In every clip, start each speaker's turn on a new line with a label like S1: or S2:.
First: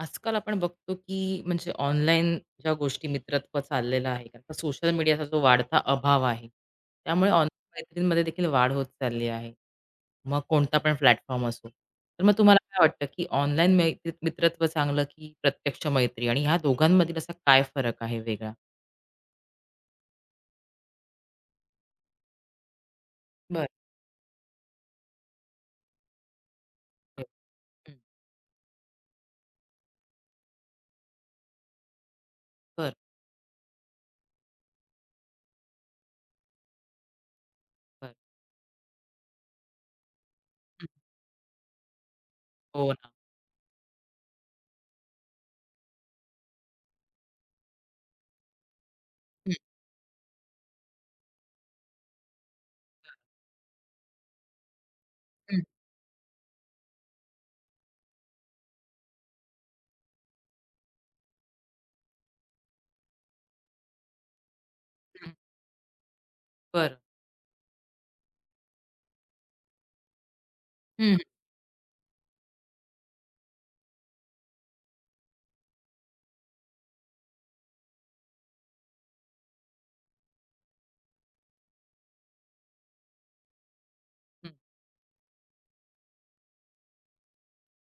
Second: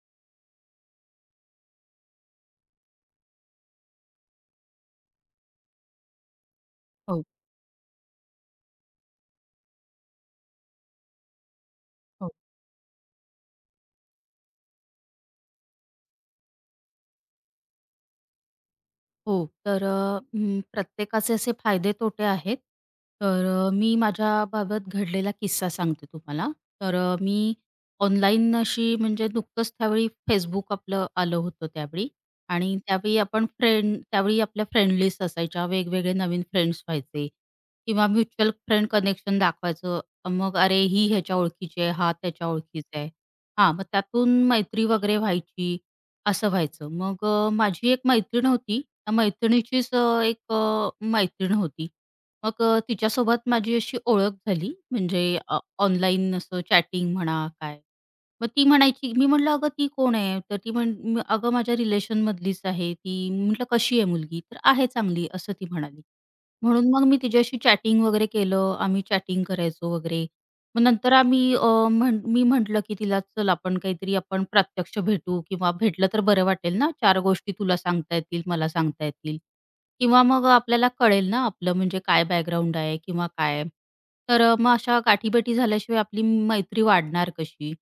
S1: आजकाल आपण बघतो की म्हणजे ऑनलाईन ज्या गोष्टी मित्रत्व चाललेलं आहे कारण का सोशल मीडियाचा जो वाढता अभाव आहे
S2: हो,
S1: त्यामुळे ऑनलाईन मैत्रींमध्ये देखील वाढ होत चालली आहे. मग कोणता पण प्लॅटफॉर्म असो तर
S2: हो,
S1: मग तुम्हाला काय वाटतं की ऑनलाईन मैत्री मित्रत्व चांगलं की प्रत्यक्ष मैत्री आणि ह्या दोघांमधील असा काय फरक आहे वेगळा?
S2: हो. तर प्रत्येकाचे असे फायदे तोटे आहेत. तर
S1: बरं.
S2: मी माझ्याबाबत घडलेला किस्सा सांगते तुम्हाला. तर मी
S1: हम्म,
S2: ऑनलाईन अशी म्हणजे नुकतंच त्यावेळी Facebook आपलं आलं होतं त्यावेळी आणि
S1: बरं.
S2: त्यावेळी आपण फ्रेंड त्यावेळी आपल्या फ्रेंड लिस्ट असायच्या. वेगवेगळे नवीन फ्रेंड्स व्हायचे किंवा
S1: बरं.
S2: म्युच्युअल फ्रेंड कनेक्शन दाखवायचं. मग अरे,
S1: हम्म.
S2: ही ह्याच्या ओळखीची आहे, हा त्याच्या
S1: हो
S2: ओळखीचा आहे.
S1: ना.
S2: हां, मग त्यातून मैत्री वगैरे व्हायची असं व्हायचं. मग माझी एक मैत्रीण होती. त्या
S1: हम्म.
S2: मैत्रिणीचीच एक मैत्रीण होती. मग तिच्यासोबत माझी अशी ओळख झाली म्हणजे
S1: हम्म. हम्म.
S2: ऑनलाईन असं चॅटिंग म्हणा काय. मग ती म्हणायची मी म्हटलं, "अगं ती कोण आहे?" तर ती म्हण म "अगं माझ्या रिलेशनमधलीच आहे ती." म्हटलं, "कशी आहे मुलगी?" तर "आहे चांगली,"
S1: हम्म,
S2: असं ती म्हणाली. म्हणून
S1: बरं.
S2: मग मी तिच्याशी चॅटिंग वगैरे केलं. आम्ही चॅटिंग करायचो वगैरे. मग नंतर
S1: हम्म,
S2: आम्ही मी म्हटलं, की तिला "चल आपण काहीतरी आपण प्रत्यक्ष भेटू किंवा भेटलं तर बरं वाटेल ना, चार गोष्टी तुला सांगता येतील, मला सांगता येतील किंवा मग आपल्याला कळेल ना आपलं म्हणजे काय बॅकग्राऊंड आहे किंवा काय." तर
S1: हम्म,
S2: मग अशा गाठीभेटी झाल्याशिवाय आपली मैत्री वाढणार कशी?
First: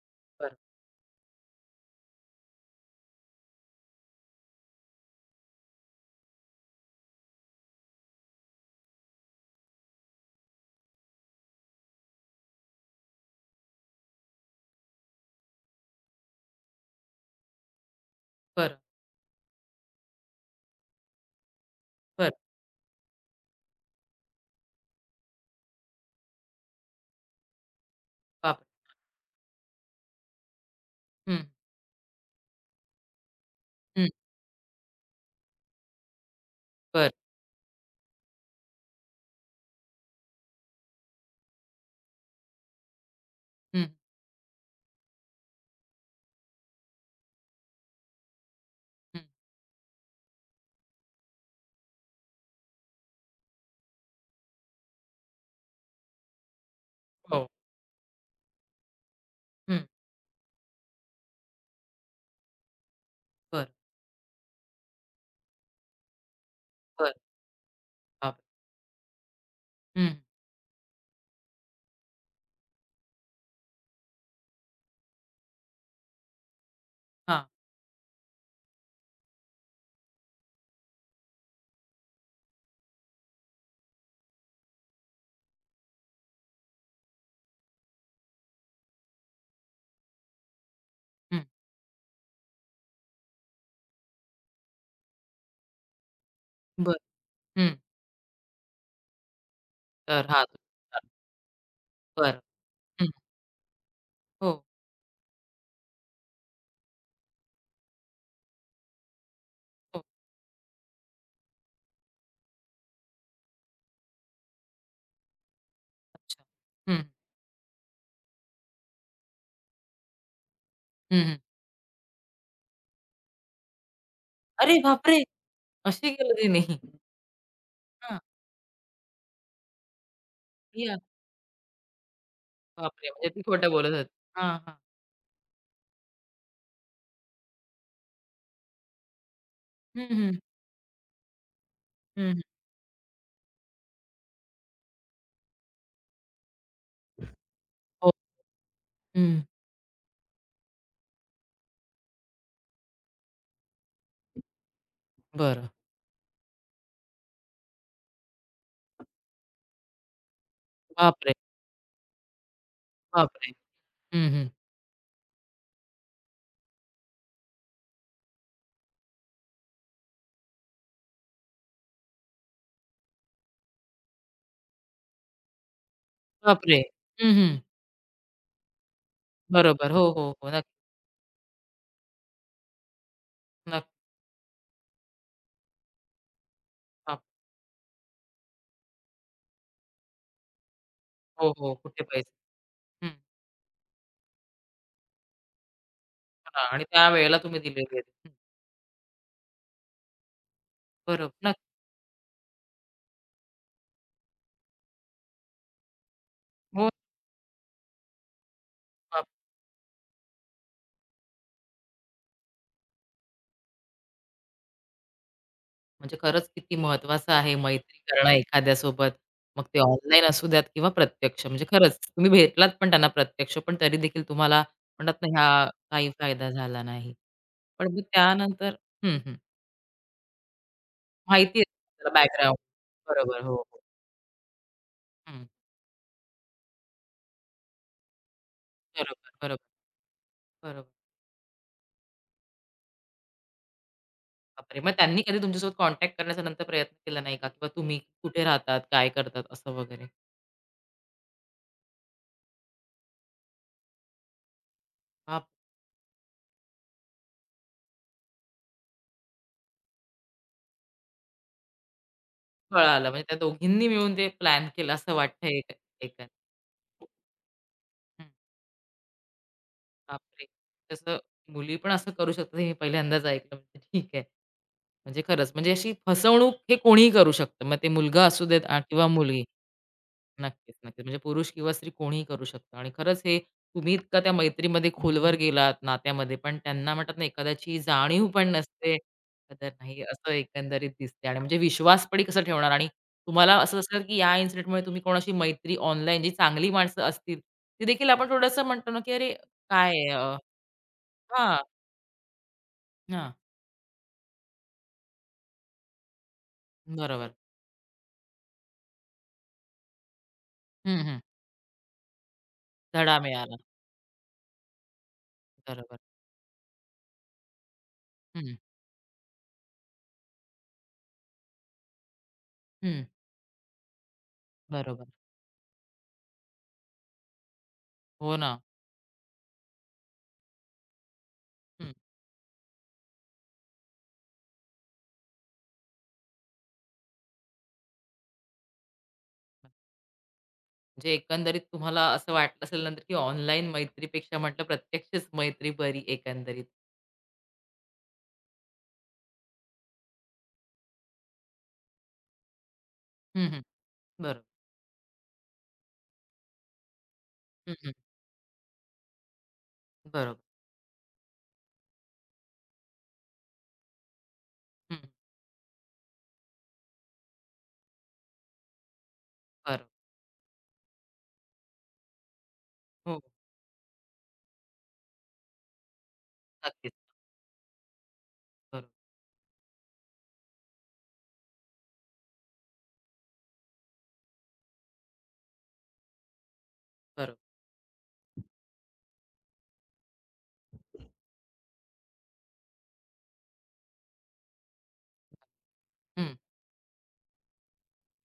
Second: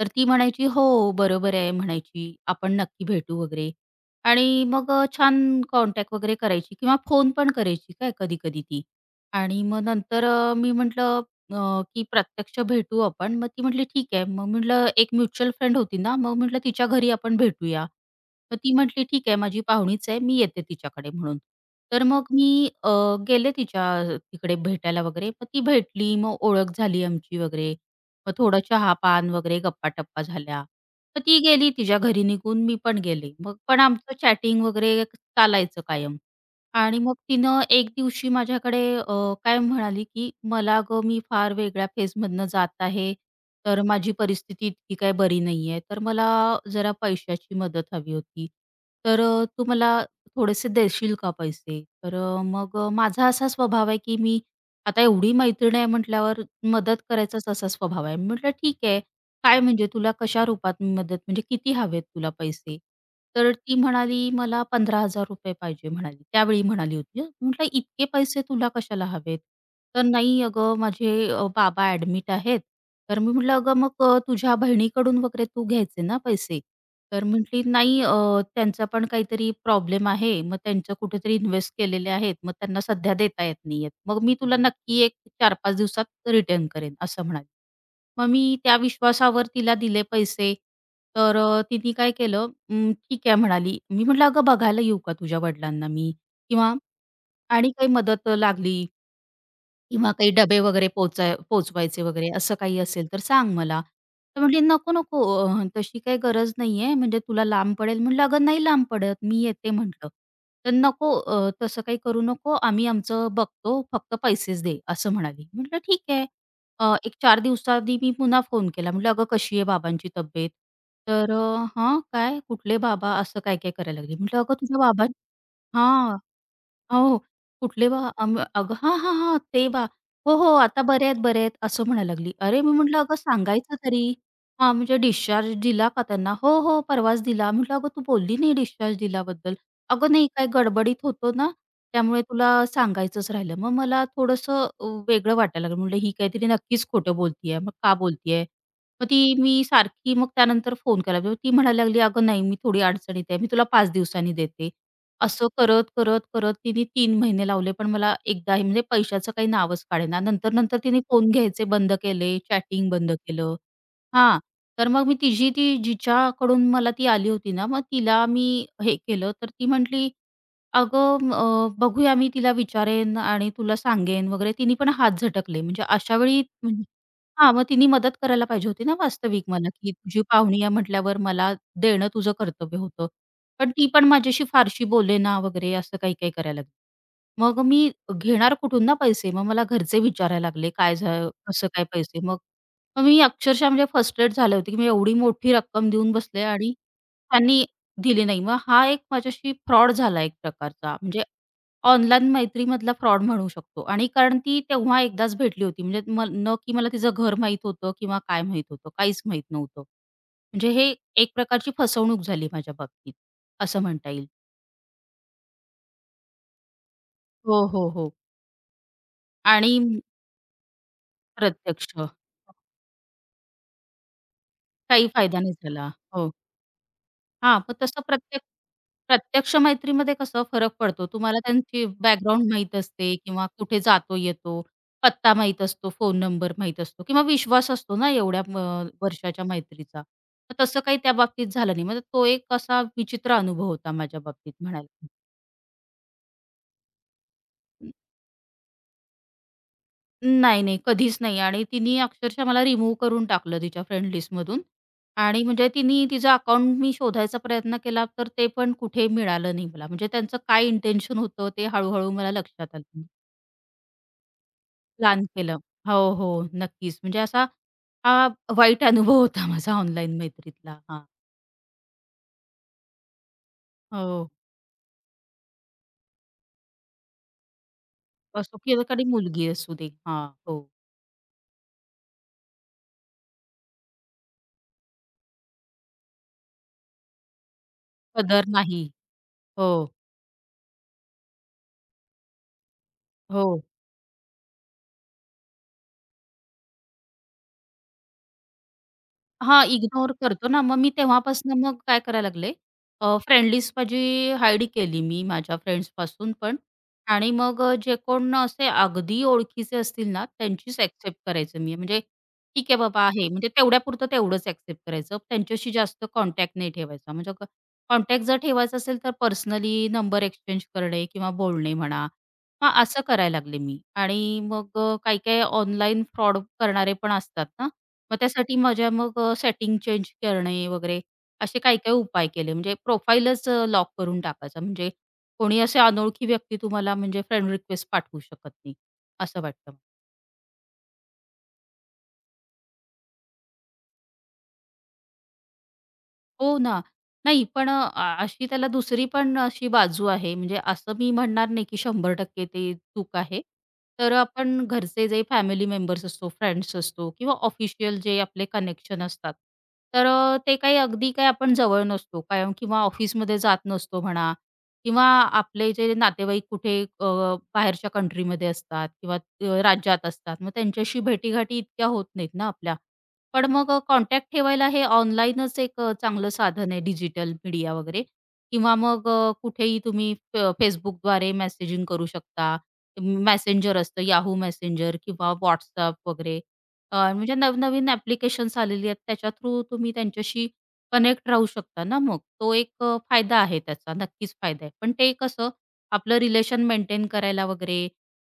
S2: तर ती
S1: बरं.
S2: म्हणायची, "हो, बरोबर आहे," म्हणायची, "आपण नक्की भेटू," वगैरे आणि मग छान कॉन्टॅक्ट वगैरे करायची किंवा फोन पण करायची काय कधी-कधी ती आणि मग नंतर मी म्हटलं की प्रत्यक्ष भेटू आपण. मग ती म्हटली, "ठीक आहे." मग म्हटलं एक म्युच्युअल फ्रेंड होती ना, मग म्हटलं, "तिच्या घरी आपण भेटूया." मग ती
S1: बरं.
S2: म्हटली, "ठीक आहे, माझी पाहुणीच आहे, मी येते तिच्याकडे," म्हणून. तर मग
S1: बरं.
S2: मी गेले तिच्या तिकडे भेटायला वगैरे. मग ती भेटली, मग ओळख झाली आमची वगैरे. मग थोडं
S1: बापरे.
S2: चहा-पान वगैरे, गप्पा-टप्पा झाल्या. मग ती
S1: हम्म,
S2: गेली तिच्या घरी निघून, मी पण गेले. मग पण
S1: हम्म,
S2: आमचं चॅटिंग वगैरे चालायचं कायम. आणि
S1: बरं.
S2: मग तिनं एक दिवशी माझ्याकडे काय म्हणाली, की "मला गं मी फार वेगळ्या फेजमधनं जात आहे, तर
S1: हम्म,
S2: माझी परिस्थिती इतकी काही बरी नाहीये, तर मला जरा पैशाची मदत हवी होती. तर तू मला थोडेसे देशील का पैसे?" तर माझा असा स्वभाव आहे, की मी आता एवढी मैत्रीण आहे म्हटल्यावर मदत
S1: हो.
S2: करायचाच असा स्वभाव आहे. म्हटलं, "ठीक आहे." काय
S1: हम्म,
S2: म्हणजे तुला कशा रूपात मदत म्हणजे किती हवेत तुला पैसे? तर
S1: बरं.
S2: ती म्हणाली, "मला ₹15,000 पाहिजे" म्हणाली. त्यावेळी म्हणाली
S1: बरं.
S2: होती म्हटलं, "इतके पैसे
S1: बापरे.
S2: तुला कशाला हवेत?" तर
S1: हं,
S2: "नाही अगं, माझे बाबा ॲडमिट आहेत." तर मी म्हटलं, "अगं, मग तुझ्या बहिणीकडून वगैरे तू घ्यायचे ना पैसे?" तर
S1: हां,
S2: म्हटली, "नाही त्यांचा पण काहीतरी प्रॉब्लेम आहे. मग त्यांचं कुठेतरी इन्व्हेस्ट केलेले आहेत. मग त्यांना सध्या देता येत नाहीयेत. मग मी तुला नक्की एक 4-5 दिवसात रिटर्न करेन," असं म्हणाली. मग मी त्या विश्वासावर तिला दिले पैसे. तर
S1: हं,
S2: तिने काय केलं, ठीक आहे," म्हणाली. मी म्हटलं, "अगं बघायला येऊ का तुझ्या वडिलांना मी? किंवा
S1: बरं, हं.
S2: आणि काही मदत लागली किंवा
S1: तर
S2: काही
S1: हां,
S2: डबे वगैरे पोचवायचे वगैरे
S1: बरं,
S2: असं काही असेल
S1: हं,
S2: तर सांग मला. तर
S1: हो,
S2: म्हटली, "नको, नको तशी काही गरज नाहीये म्हणजे तुला लांब पडेल." म्हटलं, "अगं नाही लांब पडत, मी येते."
S1: हो,
S2: म्हटलं. तर "नको तसं काही करू नको, आम्ही आमचं बघतो, फक्त पैसेच दे." असं म्हणाली. म्हटलं, "ठीक आहे."
S1: अच्छा. हं,
S2: एक 4 दिवसाआधी मी पुन्हा फोन केला. म्हटलं, "अगं कशी आहे बाबांची तब्येत?"
S1: हं,
S2: तर
S1: हं.
S2: "हां, काय? कुठले बाबा?" असं काय-काय करायला लागली. म्हटलं, "अगं
S1: अरे
S2: तुझ्या बाबां"
S1: बापरे! अशी
S2: हां.
S1: केलं तिने.
S2: अहो, कुठले बा?
S1: हां,
S2: अगं हां, हां, हां. ते बा. हो, हो. आता
S1: या.
S2: बरे आहेत, बरे आहेत असं म्हणायला लागली. अरे, मी म्हटलं
S1: बापरे!
S2: अगं
S1: म्हणजे ती खोटं
S2: सांगायचं
S1: बोलत
S2: तरी.
S1: होती. हां,
S2: हां,
S1: हां.
S2: म्हणजे डिस्चार्ज दिला का त्यांना? हो, हो. परवाच दिला. म्हटलं अगं तू बोलली नाही डिस्चार्ज दिल्याबद्दल.
S1: हं,
S2: अगं नाही
S1: हं,
S2: काय गडबडीत होतो ना, त्यामुळे
S1: हं, हं.
S2: तुला सांगायचंच राहिलं. मग मला थोडंसं वेगळं वाटायला लागलं. म्हटलं ही काहीतरी नक्कीच खोटं बोलतीये. मग का
S1: हो,
S2: बोलतीये? मग ती
S1: हं,
S2: मी सारखी मग त्यानंतर फोन केला. मग ती म्हणायला लागली, "अगं नाही, मी थोडी अडचणीत आहे. मी तुला 5 दिवसांनी देते." असं
S1: बरं.
S2: करत तिने 3 महिने लावले, पण मला एकदाही म्हणजे पैशाचं काही नावच काढेना. नंतर-नंतर तिने फोन
S1: बापरे!
S2: घ्यायचे बंद केले, चॅटिंग बंद
S1: बापरे!
S2: केलं.
S1: हं,
S2: हां,
S1: हं.
S2: तर मग मी तिची ती जिच्याकडून मला ती आली होती ना, मग तिला मी हे केलं, तर ती म्हटली, "अगं बघूया मी तिला विचारेन आणि तुला सांगेन" वगैरे. तिने पण हात झटकले. म्हणजे अशा वेळी
S1: बापरे!
S2: म्हणजे
S1: हं, हं.
S2: हां, मग तिने मदत करायला पाहिजे होती ना वास्तविक मला,
S1: बरोबर.
S2: की
S1: हो,
S2: तुझी
S1: हो, हो.
S2: पाहुणी आहे
S1: नक्की,
S2: म्हटल्यावर मला देणं तुझं कर्तव्य होतं. पण ती
S1: नक्की.
S2: पण माझ्याशी फारशी बोलेना वगैरे असं काही काही करायला लागली.
S1: हां,
S2: मग मी घेणार कुठून ना पैसे? मग मला घरचे विचारायला लागले, "काय झालं?
S1: हो,
S2: कसं
S1: हो.
S2: काय
S1: कुठे
S2: पैसे?" मग
S1: पैसे?
S2: मग
S1: हं,
S2: मी अक्षरशः म्हणजे फ्रस्ट्रेट झाले होते, की मी एवढी मोठी रक्कम देऊन बसले
S1: हो ना,
S2: आणि
S1: आणि त्यावेळेला तुम्ही
S2: त्यांनी
S1: दिलेले आहेत.
S2: दिली
S1: हं,
S2: नाही. मग हा एक माझ्याशी फ्रॉड झाला एक प्रकारचा. म्हणजे
S1: बरोबर. नक्की.
S2: ऑनलाईन मैत्रीमधला फ्रॉड म्हणू शकतो आणि कारण ती तेव्हा एकदाच भेटली होती. म्हणजे म न की
S1: हो.
S2: मला तिचं घर माहीत होतं किंवा काय माहीत होतं, काहीच माहीत नव्हतं. म्हणजे हे एक प्रकारची फसवणूक झाली माझ्या बाबतीत. असं म्हणता येईल.
S1: म्हणजे खरंच किती महत्त्वाचं आहे
S2: हो, हो,
S1: मैत्री
S2: हो.
S1: करणं एखाद्यासोबत. मग
S2: आणि
S1: ते ऑनलाईन असू द्यात किंवा प्रत्यक्ष. म्हणजे
S2: प्रत्यक्ष.
S1: खरंच तुम्ही भेटलात पण त्यांना प्रत्यक्ष, पण तरी देखील तुम्हाला
S2: काही
S1: म्हणतात ना
S2: फायदा नाही
S1: ह्या
S2: झाला.
S1: काही
S2: हो.
S1: फायदा झाला नाही.
S2: हां, मग
S1: पण मग
S2: तसं प्रत्यक्ष
S1: त्यानंतर हं, हं.
S2: प्रत्यक्ष मैत्रीमध्ये कसं फरक पडतो. तुम्हाला
S1: माहिती
S2: त्यांची
S1: आहे.
S2: Background
S1: background.
S2: माहीत असते
S1: बरोबर.
S2: किंवा
S1: हो, हो.
S2: कुठे जातो येतो, पत्ता
S1: हं.
S2: माहीत असतो, फोन नंबर माहीत असतो किंवा विश्वास असतो ना एवढ्या
S1: बरोबर,
S2: वर्षाच्या
S1: बरोबर,
S2: मैत्रीचा. तर तसं काही
S1: बरोबर.
S2: त्या बाबतीत झालं नाही. मग तो एक असा विचित्र अनुभव होता माझ्या बाबतीत
S1: बापरे! मग
S2: म्हणायला.
S1: त्यांनी कधी तुमच्यासोबत कॉन्टॅक्ट करण्याचा नंतर प्रयत्न केला नाही का? किंवा तुम्ही कुठे राहतात, काय करतात असं वगैरे?
S2: नाही, नाही. कधीच नाही आणि तिनी अक्षरशः मला रिमूव्ह करून टाकलं तिच्या फ्रेंड लिस्टमधून
S1: हां,
S2: आणि म्हणजे तिनी तिचं अकाउंट मी शोधायचा प्रयत्न केला, तर ते पण कुठे मिळालं नाही मला. म्हणजे त्यांचं काय इंटेन्शन होतं ते हळू-हळू मला लक्षात आलं.
S1: कळालं. म्हणजे त्या दोघींनी मिळून ते प्लॅन केलं असं
S2: प्लॅन
S1: वाटतंय.
S2: केलं. हो,
S1: एकंदरीत.
S2: हो. नक्कीच. म्हणजे असा हा वाईट अनुभव होता माझा ऑनलाईन
S1: बापरे!
S2: मैत्रीतला. हां.
S1: तसं मुली पण असं करू शकतात हे पहिल्यांदाच ऐकलं. म्हणजे ठीक आहे.
S2: हो.
S1: म्हणजे खरंच म्हणजे अशी फसवणूक हे कोणीही करू शकतं. मग ते मुलगा असू
S2: असो
S1: देत
S2: की एखादी
S1: किंवा मुलगी.
S2: मुलगी असू दे. हां. हो.
S1: नक्कीच, नक्कीच. म्हणजे पुरुष किंवा स्त्री कोणीही करू शकतं आणि खरंच हे तुम्ही इतका त्या मैत्रीमध्ये खोलवर गेलात नात्यामध्ये, पण त्यांना म्हणतात ना एखाद्याची जाणीव
S2: कदर
S1: पण
S2: नाही.
S1: नसते,
S2: हो.
S1: कदर नाही असं एकंदरीत दिसते आणि म्हणजे विश्वास पण कसा ठेवणार. आणि तुम्हाला
S2: हो.
S1: असं असलं की या इन्सिडेंटमुळे तुम्ही कोणाशी मैत्री ऑनलाईन जी चांगली माणसं असतील, ती देखील आपण थोडंसं म्हणतो ना की "अरे
S2: हां,
S1: काय आहे?"
S2: इग्नोर करतो ना, मग मी तेव्हापासून
S1: हां.
S2: मग काय करायला लागले,
S1: हां,
S2: फ्रेंड लिस्ट माझी हाईड केली मी माझ्या फ्रेंड्सपासून पण आणि
S1: बरोबर.
S2: मग जे कोण असे अगदी ओळखीचे असतील ना, त्यांचीच
S1: हं,
S2: ॲक्सेप्ट
S1: हं.
S2: करायचं मी. म्हणजे ठीक आहे बाबा
S1: धडा
S2: आहे, म्हणजे
S1: मिळाला.
S2: तेवढ्यापुरतं तेवढंच ॲक्सेप्ट करायचं. त्यांच्याशी
S1: बरोबर.
S2: जास्त कॉन्टॅक्ट नाही ठेवायचा. म्हणजे कॉन्टॅक्ट जर
S1: हं,
S2: ठेवायचा असेल, तर पर्सनली नंबर एक्सचेंज करणे किंवा बोलणे म्हणा, हां, असं
S1: हं.
S2: करायला लागले मी. आणि मग
S1: बरोबर.
S2: काही-काही ऑनलाईन फ्रॉड करणारे पण असतात ना, मग
S1: हो
S2: त्यासाठी
S1: ना.
S2: माझ्या मग सेटिंग चेंज करणे वगैरे असे काही
S1: हं.
S2: काही उपाय केले. म्हणजे प्रोफाईलच लॉक करून टाकायचा. म्हणजे कोणी असे अनोळखी व्यक्ती तुम्हाला म्हणजे फ्रेंड रिक्वेस्ट पाठवू शकत नाही, असं वाटतं
S1: म्हणजे एकंदरीत तुम्हाला असं वाटलं असेल नंतर, की ऑनलाईन मैत्रीपेक्षा म्हटलं प्रत्यक्षच मैत्री बरी
S2: हो
S1: एकंदरीत.
S2: ना. नाही, पण अशी त्याला दुसरी पण अशी बाजू आहे. म्हणजे असं मी म्हणणार नाही, की 100% ते चूक आहे.
S1: हं, हं.
S2: तर
S1: बरोबर.
S2: आपण घरचे जे फॅमिली मेंबर्स असतो, फ्रेंड्स असतो किंवा
S1: हं, हं.
S2: ऑफिशियल जे आपले कनेक्शन असतात. तर
S1: बरोबर.
S2: ते काही अगदी काही आपण जवळ नसतो कायम किंवा ऑफिसमध्ये जात नसतो म्हणा
S1: हं,
S2: किंवा आपले जे नातेवाईक कुठे बाहेरच्या कंट्रीमध्ये असतात किंवा
S1: बरोबर.
S2: राज्यात असतात. मग त्यांच्याशी भेटीगाठी इतक्या होत नाहीत ना आपल्या.
S1: हो,
S2: पण मग कॉन्टॅक्ट ठेवायला हे ऑनलाईनच एक चांगलं साधन आहे
S1: नक्कीच.
S2: डिजिटल मीडिया वगैरे किंवा
S1: बरोबर,
S2: मग कुठेही तुम्ही Facebookद्वारे मेसेजिंग करू शकता. मेसेंजर असतं याहू मेसेंजर किंवा WhatsApp वगैरे म्हणजे
S1: बरोबर.
S2: नवनवीन ॲप्लिकेशन्स आलेली आहेत त्याच्या थ्रू तुम्ही त्यांच्याशी कनेक्ट राहू शकता ना मग. तो एक फायदा आहे त्याचा, नक्कीच फायदा आहे. पण ते कसं आपलं
S1: हं,
S2: रिलेशन मेंटेन करायला वगैरे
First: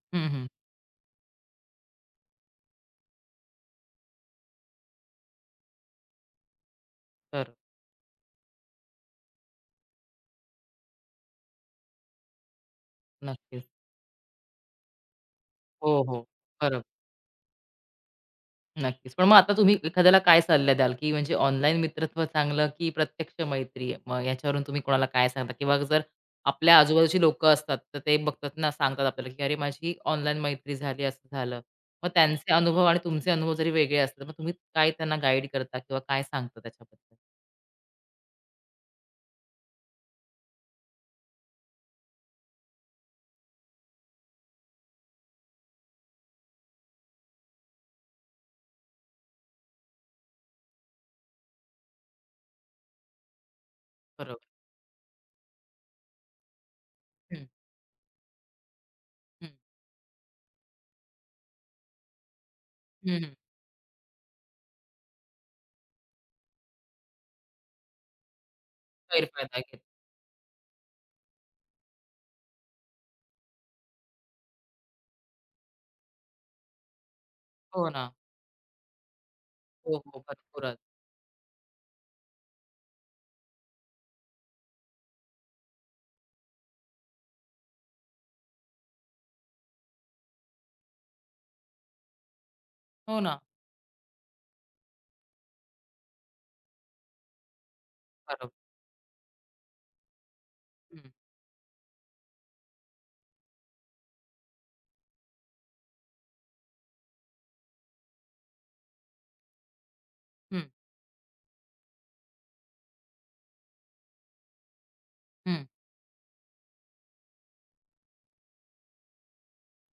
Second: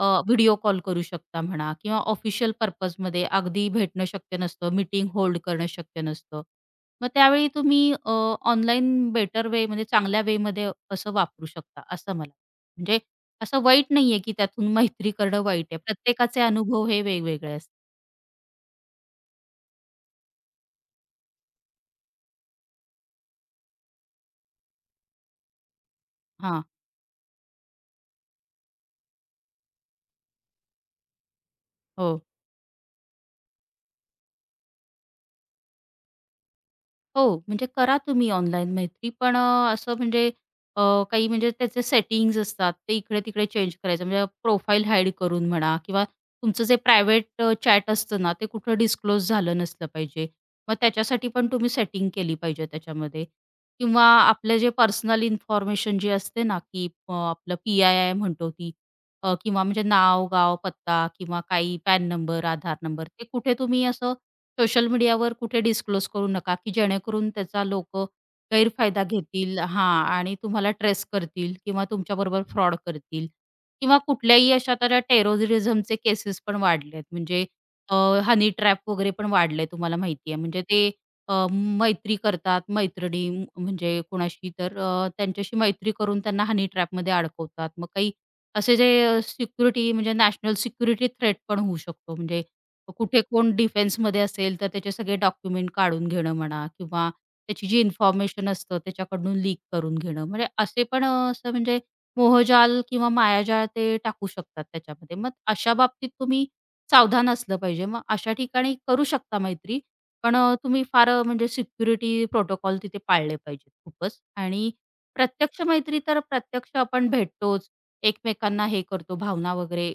S1: हं, हं.
S2: व्हिडिओ कॉल करू शकता म्हणा किंवा ऑफिशियल पर्पजमध्ये अगदी भेटणं शक्य नसतं, मीटिंग होल्ड करणं शक्य नसतं. मग त्यावेळी
S1: बरोबर.
S2: तुम्ही ऑनलाईन बेटर वे म्हणजे चांगल्या वेमध्ये कसं वापरू शकता असं मला म्हणजे असं
S1: नक्कीच.
S2: वाईट नाहीये, की त्यातून मैत्री करणं वाईट आहे.
S1: हो, हो.
S2: प्रत्येकाचे
S1: बरोबर.
S2: अनुभव हे वेगवेगळे असतात.
S1: नक्कीच. पण मग आता तुम्ही एखाद्याला काय सल्ला द्याल, की म्हणजे ऑनलाईन मित्रत्व चांगलं, की प्रत्यक्ष मैत्री? मग याच्यावरून तुम्ही कोणाला काय सांगता? किंवा जर
S2: हां.
S1: आपल्या आजूबाजूची लोकं असतात, तर ते बघतात ना, सांगतात आपल्याला, की "अरे, माझी ऑनलाईन मैत्री झाली, असं झालं." मग
S2: हो.
S1: त्यांचे अनुभव आणि तुमचे अनुभव जरी वेगळे असतील, मग तुम्ही काय त्यांना गाईड करता किंवा काय सांगता त्याच्याबद्दल?
S2: हो, म्हणजे करा तुम्ही ऑनलाईन मैत्री, पण असं म्हणजे अ, काही म्हणजे त्याचे सेटिंग्ज असतात, ते इकडे-तिकडे चेंज करायचं. म्हणजे प्रोफाईल हाईड करून म्हणा किंवा तुमचं जे प्रायव्हेट चॅट असतं ना, ते कुठं डिस्क्लोज झालं नसलं पाहिजे. मग त्याच्यासाठी पण तुम्ही सेटिंग केली पाहिजे त्याच्यामध्ये किंवा
S1: बरोबर.
S2: आपलं जे पर्सनल इन्फॉर्मेशन जी असते ना, की
S1: हं,
S2: आपलं पी-आय-आय म्हणतो ती
S1: हं,
S2: किंवा म्हणजे नाव, गाव, पत्ता किंवा काही पॅन नंबर, आधार नंबर,
S1: हं,
S2: ते
S1: हं.
S2: कुठे तुम्ही असं सोशल मीडियावर कुठे डिस्क्लोज करू नका, की जेणेकरून त्याचा लोकं गैरफायदा घेतील
S1: गैरफायदा घेत.
S2: हां आणि तुम्हाला ट्रेस करतील किंवा तुमच्याबरोबर फ्रॉड करतील किंवा कुठल्याही अशा तर टेररिझमचे केसेस पण वाढलेत. म्हणजे
S1: हो ना.
S2: हनी ट्रॅप वगैरे पण वाढलंय
S1: हो,
S2: तुम्हाला
S1: हो.
S2: माहिती आहे. म्हणजे
S1: भरपूरच.
S2: ते मैत्री करतात, म्हणजे कोणाशी तर त्यांच्याशी मैत्री करून त्यांना हनी ट्रॅपमध्ये अडकवतात. मग काही असे जे सिक्युरिटी म्हणजे नॅशनल सिक्युरिटी थ्रेट पण होऊ शकतो म्हणजे
S1: हो
S2: कुठे
S1: ना.
S2: कोण डिफेन्समध्ये असेल तर त्याचे सगळे डॉक्युमेंट काढून घेणं म्हणा किंवा त्याची जी इन्फॉर्मेशन
S1: बरोबर.
S2: असतं त्याच्याकडून लीक करून घेणं. म्हणजे असे पण
S1: हं,
S2: असं म्हणजे मोहजाल किंवा मायाजाळ ते टाकू शकतात त्याच्यामध्ये. मग अशा बाबतीत तुम्ही सावधान असलं पाहिजे. मग अशा ठिकाणी करू शकता मैत्री. पण अ,
S1: हं,
S2: तुम्ही फार अ, म्हणजे सिक्युरिटी प्रोटोकॉल तिथे पाळले पाहिजेत खूपच. आणि प्रत्यक्ष
S1: हं,
S2: मैत्री तर प्रत्यक्ष आपण भेटतोच, एकमेकांना हे करतो, भावना वगैरे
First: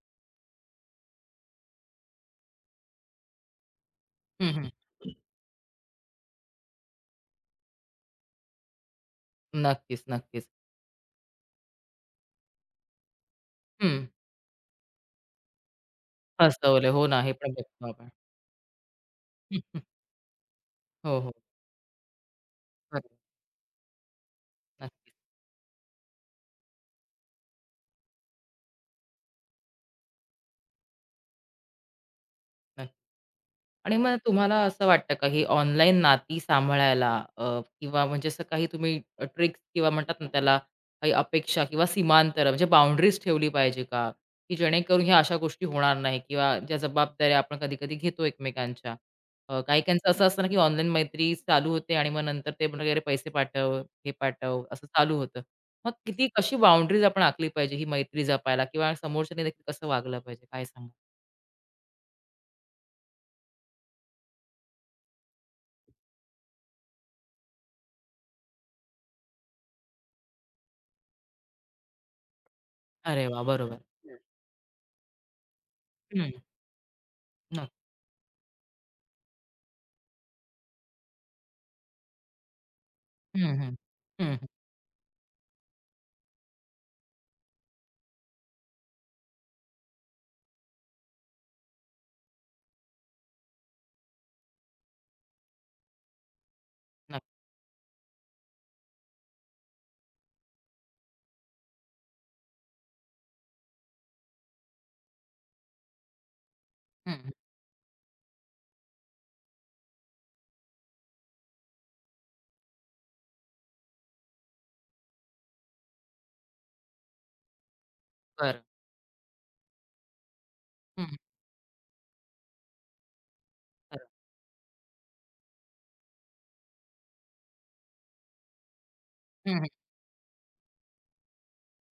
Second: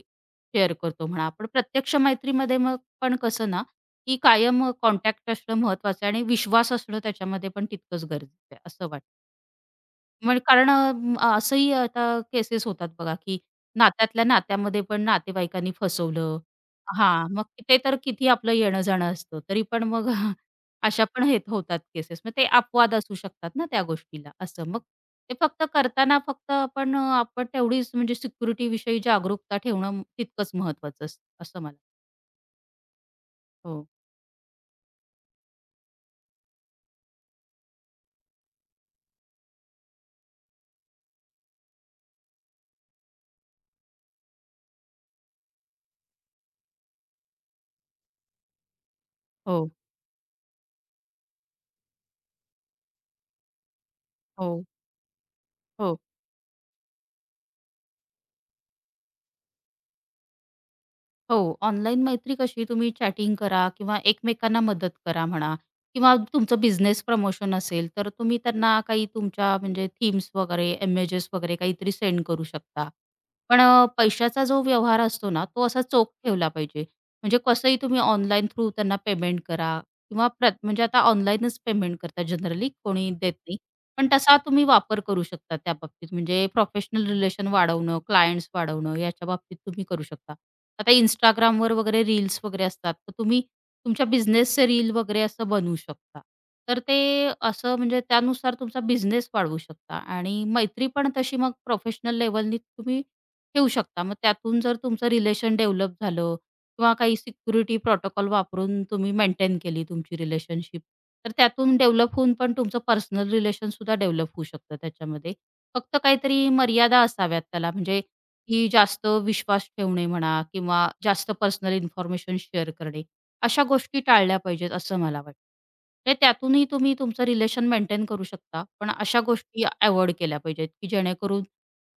S2: शेअर करतो म्हणा. पण प्रत्यक्ष मैत्रीमध्ये मग पण कसं ना, की
S1: हं, हं.
S2: कायम कॉन्टॅक्ट असणं महत्वाचं आहे आणि विश्वास असणं त्याच्यामध्ये पण तितकंच गरजेचं आहे, असं वाटतं.
S1: नक्कीच,
S2: म्हणजे
S1: नक्कीच.
S2: कारण असंही आता केसेस होतात बघा, की
S1: हं.
S2: नात्यातल्या नात्यामध्ये पण नातेवाईकांनी फसवलं.
S1: हसवले. हो ना,
S2: हां,
S1: हे
S2: मग
S1: पण
S2: ते
S1: बघतो
S2: तर
S1: आपण.
S2: किती आपलं येणं-जाणं असतं. तरी पण मग अशा
S1: हो,
S2: पण
S1: हो.
S2: हे होतात केसेस. मग ते अपवाद
S1: बरोबर.
S2: असू शकतात ना त्या गोष्टीला, असं. मग
S1: नक्कीच.
S2: ते फक्त करताना फक्त आपण आपण तेवढीच म्हणजे सिक्युरिटीविषयी जागरूकता ठेवणं तितकंच महत्वाचं असतं, असं मला
S1: नक्की.
S2: हो,
S1: आणि मग तुम्हाला असं वाटतं का, ही ऑनलाईन नाती सांभाळायला किंवा म्हणजे असं काही तुम्ही ट्रिक्स किंवा म्हणतात ना त्याला काही अपेक्षा किंवा सीमांतर म्हणजे बाउंडरीज ठेवली पाहिजे का? की जेणेकरून ह्या अशा गोष्टी होणार नाही किंवा ज्या जबाबदाऱ्या आपण कधी-कधी घेतो एकमेकांच्या.
S2: हो,
S1: काही-काहींचं असं असतं ना, की ऑनलाईन मैत्री चालू होते आणि मग नंतर ते म्हणतात, "अरे पैसे पाठव, हे पाठव,"
S2: हो,
S1: असं चालू होतं. मग
S2: हो.
S1: किती कशी बाउंडरीज आपण आखली पाहिजे ही मैत्री जपायला किंवा समोरच्याने देखील कसं वागलं पाहिजे? काय सांगाल?
S2: हो, ऑनलाईन मैत्री कशी तुम्ही चॅटिंग करा किंवा एकमेकांना मदत करा म्हणा किंवा तुमचं बिझनेस प्रमोशन असेल, तर तुम्ही त्यांना काही तुमच्या म्हणजे थीम्स वगैरे, इमेजेस वगैरे काहीतरी सेंड करू शकता.
S1: अरे वाह!
S2: पण
S1: बरोबर.
S2: पैशाचा जो व्यवहार असतो ना, तो असा चोख
S1: हं,
S2: ठेवला पाहिजे. म्हणजे
S1: नक्क
S2: कसंही तुम्ही ऑनलाईन थ्रू त्यांना पेमेंट करा किंवा म्हणजे आता ऑनलाईनच पेमेंट करतात जनरली, कोणी देत
S1: हं,
S2: नाही.
S1: हं.
S2: पण
S1: हं,
S2: तसा
S1: हं.
S2: तुम्ही वापर करू शकता त्या बाबतीत. म्हणजे प्रोफेशनल रिलेशन वाढवणं, क्लायंट्स वाढवणं याच्या बाबतीत तुम्ही करू शकता. आता Instagramवर वगैरे रील्स वगैरे असतात. तर तुम्ही तुमच्या बिझनेसचे रील वगैरे असं बनवू शकता. तर ते
S1: नक्की.
S2: असं म्हणजे त्यानुसार तुमचा बिझनेस वाढवू शकता आणि मैत्री पण तशी मग प्रोफेशनल लेव्हलनी तुम्ही ठेवू शकता. मग त्यातून जर तुमचं रिलेशन डेव्हलप झालं किंवा
S1: हं,
S2: काही
S1: हं.
S2: सिक्युरिटी प्रोटोकॉल वापरून तुम्ही मेंटेन केली तुमची रिलेशनशिप. तर त्यातून डेव्हलप होऊन पण तुमचं पर्सनल रिलेशनसुद्धा डेव्हलप होऊ शकतं त्याच्यामध्ये. फक्त काहीतरी मर्यादा असाव्यात त्याला म्हणजे
S1: बरं.
S2: की जास्त विश्वास ठेवणे म्हणा किंवा
S1: हं, हं.
S2: जास्त पर्सनल इन्फॉर्मेशन शेअर करणे. अशा गोष्टी
S1: बरं.
S2: टाळल्या पाहिजेत असं मला वाटतं. म्हणजे त्यातूनही तुम्ही तुमचं रिलेशन मेंटेन करू शकता. पण अशा
S1: हं,
S2: गोष्टी
S1: हं.
S2: अव्हॉइड केल्या पाहिजेत की जेणेकरून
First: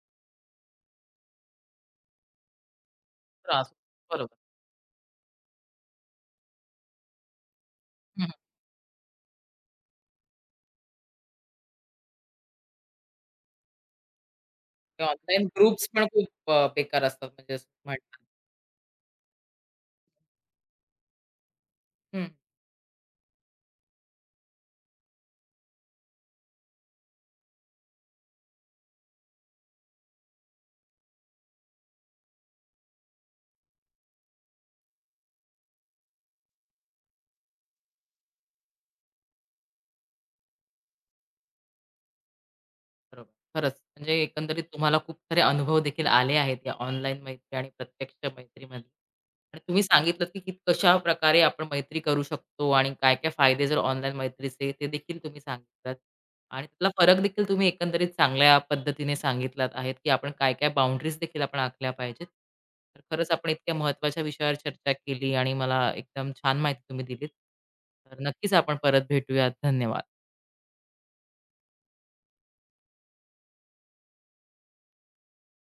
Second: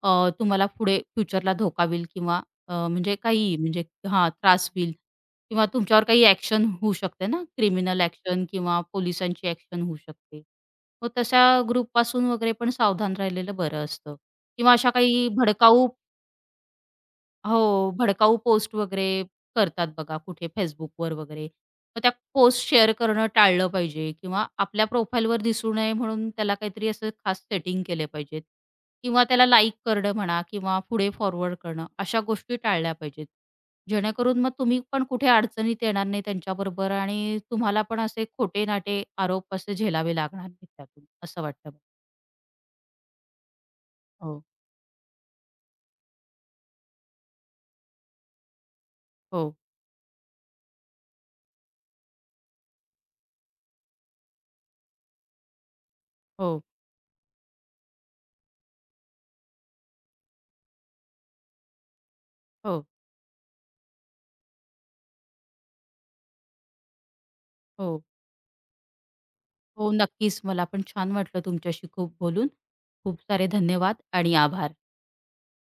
S2: तुम्हाला पुढे फ्युचरला धोका होईल किंवा अ, म्हणजे काहीही
S1: त्रास होतो.
S2: म्हणजे हां,
S1: बरोबर.
S2: त्रास होईल किंवा तुमच्यावर काही ॲक्शन होऊ शकते ना, क्रिमिनल
S1: हं, हं.
S2: ॲक्शन किंवा पोलिसांची ॲक्शन होऊ शकते. मग तशा ग्रुपपासून वगैरे पण सावधान राहिलेलं बरं असतं किंवा अशा
S1: ते
S2: काही
S1: ऑनलाईन ग्रुप्स
S2: भडकाऊ
S1: पण खूप बेकार असतात म्हणजे असं
S2: हो,
S1: म्हणतात.
S2: भडकाऊ पोस्ट वगैरे करतात बघा कुठे Facebookवर वगैरे. मग त्या
S1: हं.
S2: पोस्ट शेअर करणं टाळलं पाहिजे किंवा आपल्या प्रोफाईलवर दिसू नये म्हणून त्याला काहीतरी असं खास सेटिंग केले पाहिजेत किंवा त्याला लाइक करणं म्हणा किंवा पुढे फॉरवर्ड करणं अशा गोष्टी टाळल्या पाहिजेत. जेणेकरून मग तुम्ही पण कुठे अडचणीत येणार नाही त्यांच्याबरोबर आणि तुम्हाला पण असे खोटे-नाटे आरोप असे झेलावे लागणार नाहीत त्यातून असं वाटतं. मला.
S1: बरोबर. खरंच म्हणजे
S2: हो,
S1: एकंदरीत तुम्हाला खूप सारे अनुभव देखील आले आहेत या ऑनलाईन मैत्री आणि प्रत्यक्ष मैत्रीमध्ये.
S2: हो,
S1: आणि तुम्ही सांगितलं की की कशा प्रकारे आपण मैत्री करू शकतो आणि काय काय फायदे जर ऑनलाईन मैत्रीचे ते देखील तुम्ही सांगितलात.
S2: हो,
S1: आणि त्यातला फरक देखील तुम्ही एकंदरीत चांगल्या पद्धतीने सांगितलात आहेत की आपण काय काय बाउंड्रीज देखील आपण आखल्या पाहिजेत.
S2: हो.
S1: तर खरंच आपण इतक्या महत्त्वाच्या विषयावर चर्चा केली आणि मला एकदम छान माहिती तुम्ही दिलीत.
S2: हो
S1: तर नक्कीच आपण परत भेटूयात.
S2: हो,
S1: धन्यवाद.
S2: नक्कीच. मला पण छान वाटलं तुमच्याशी खूप बोलून. खूप सारे धन्यवाद आणि आभार.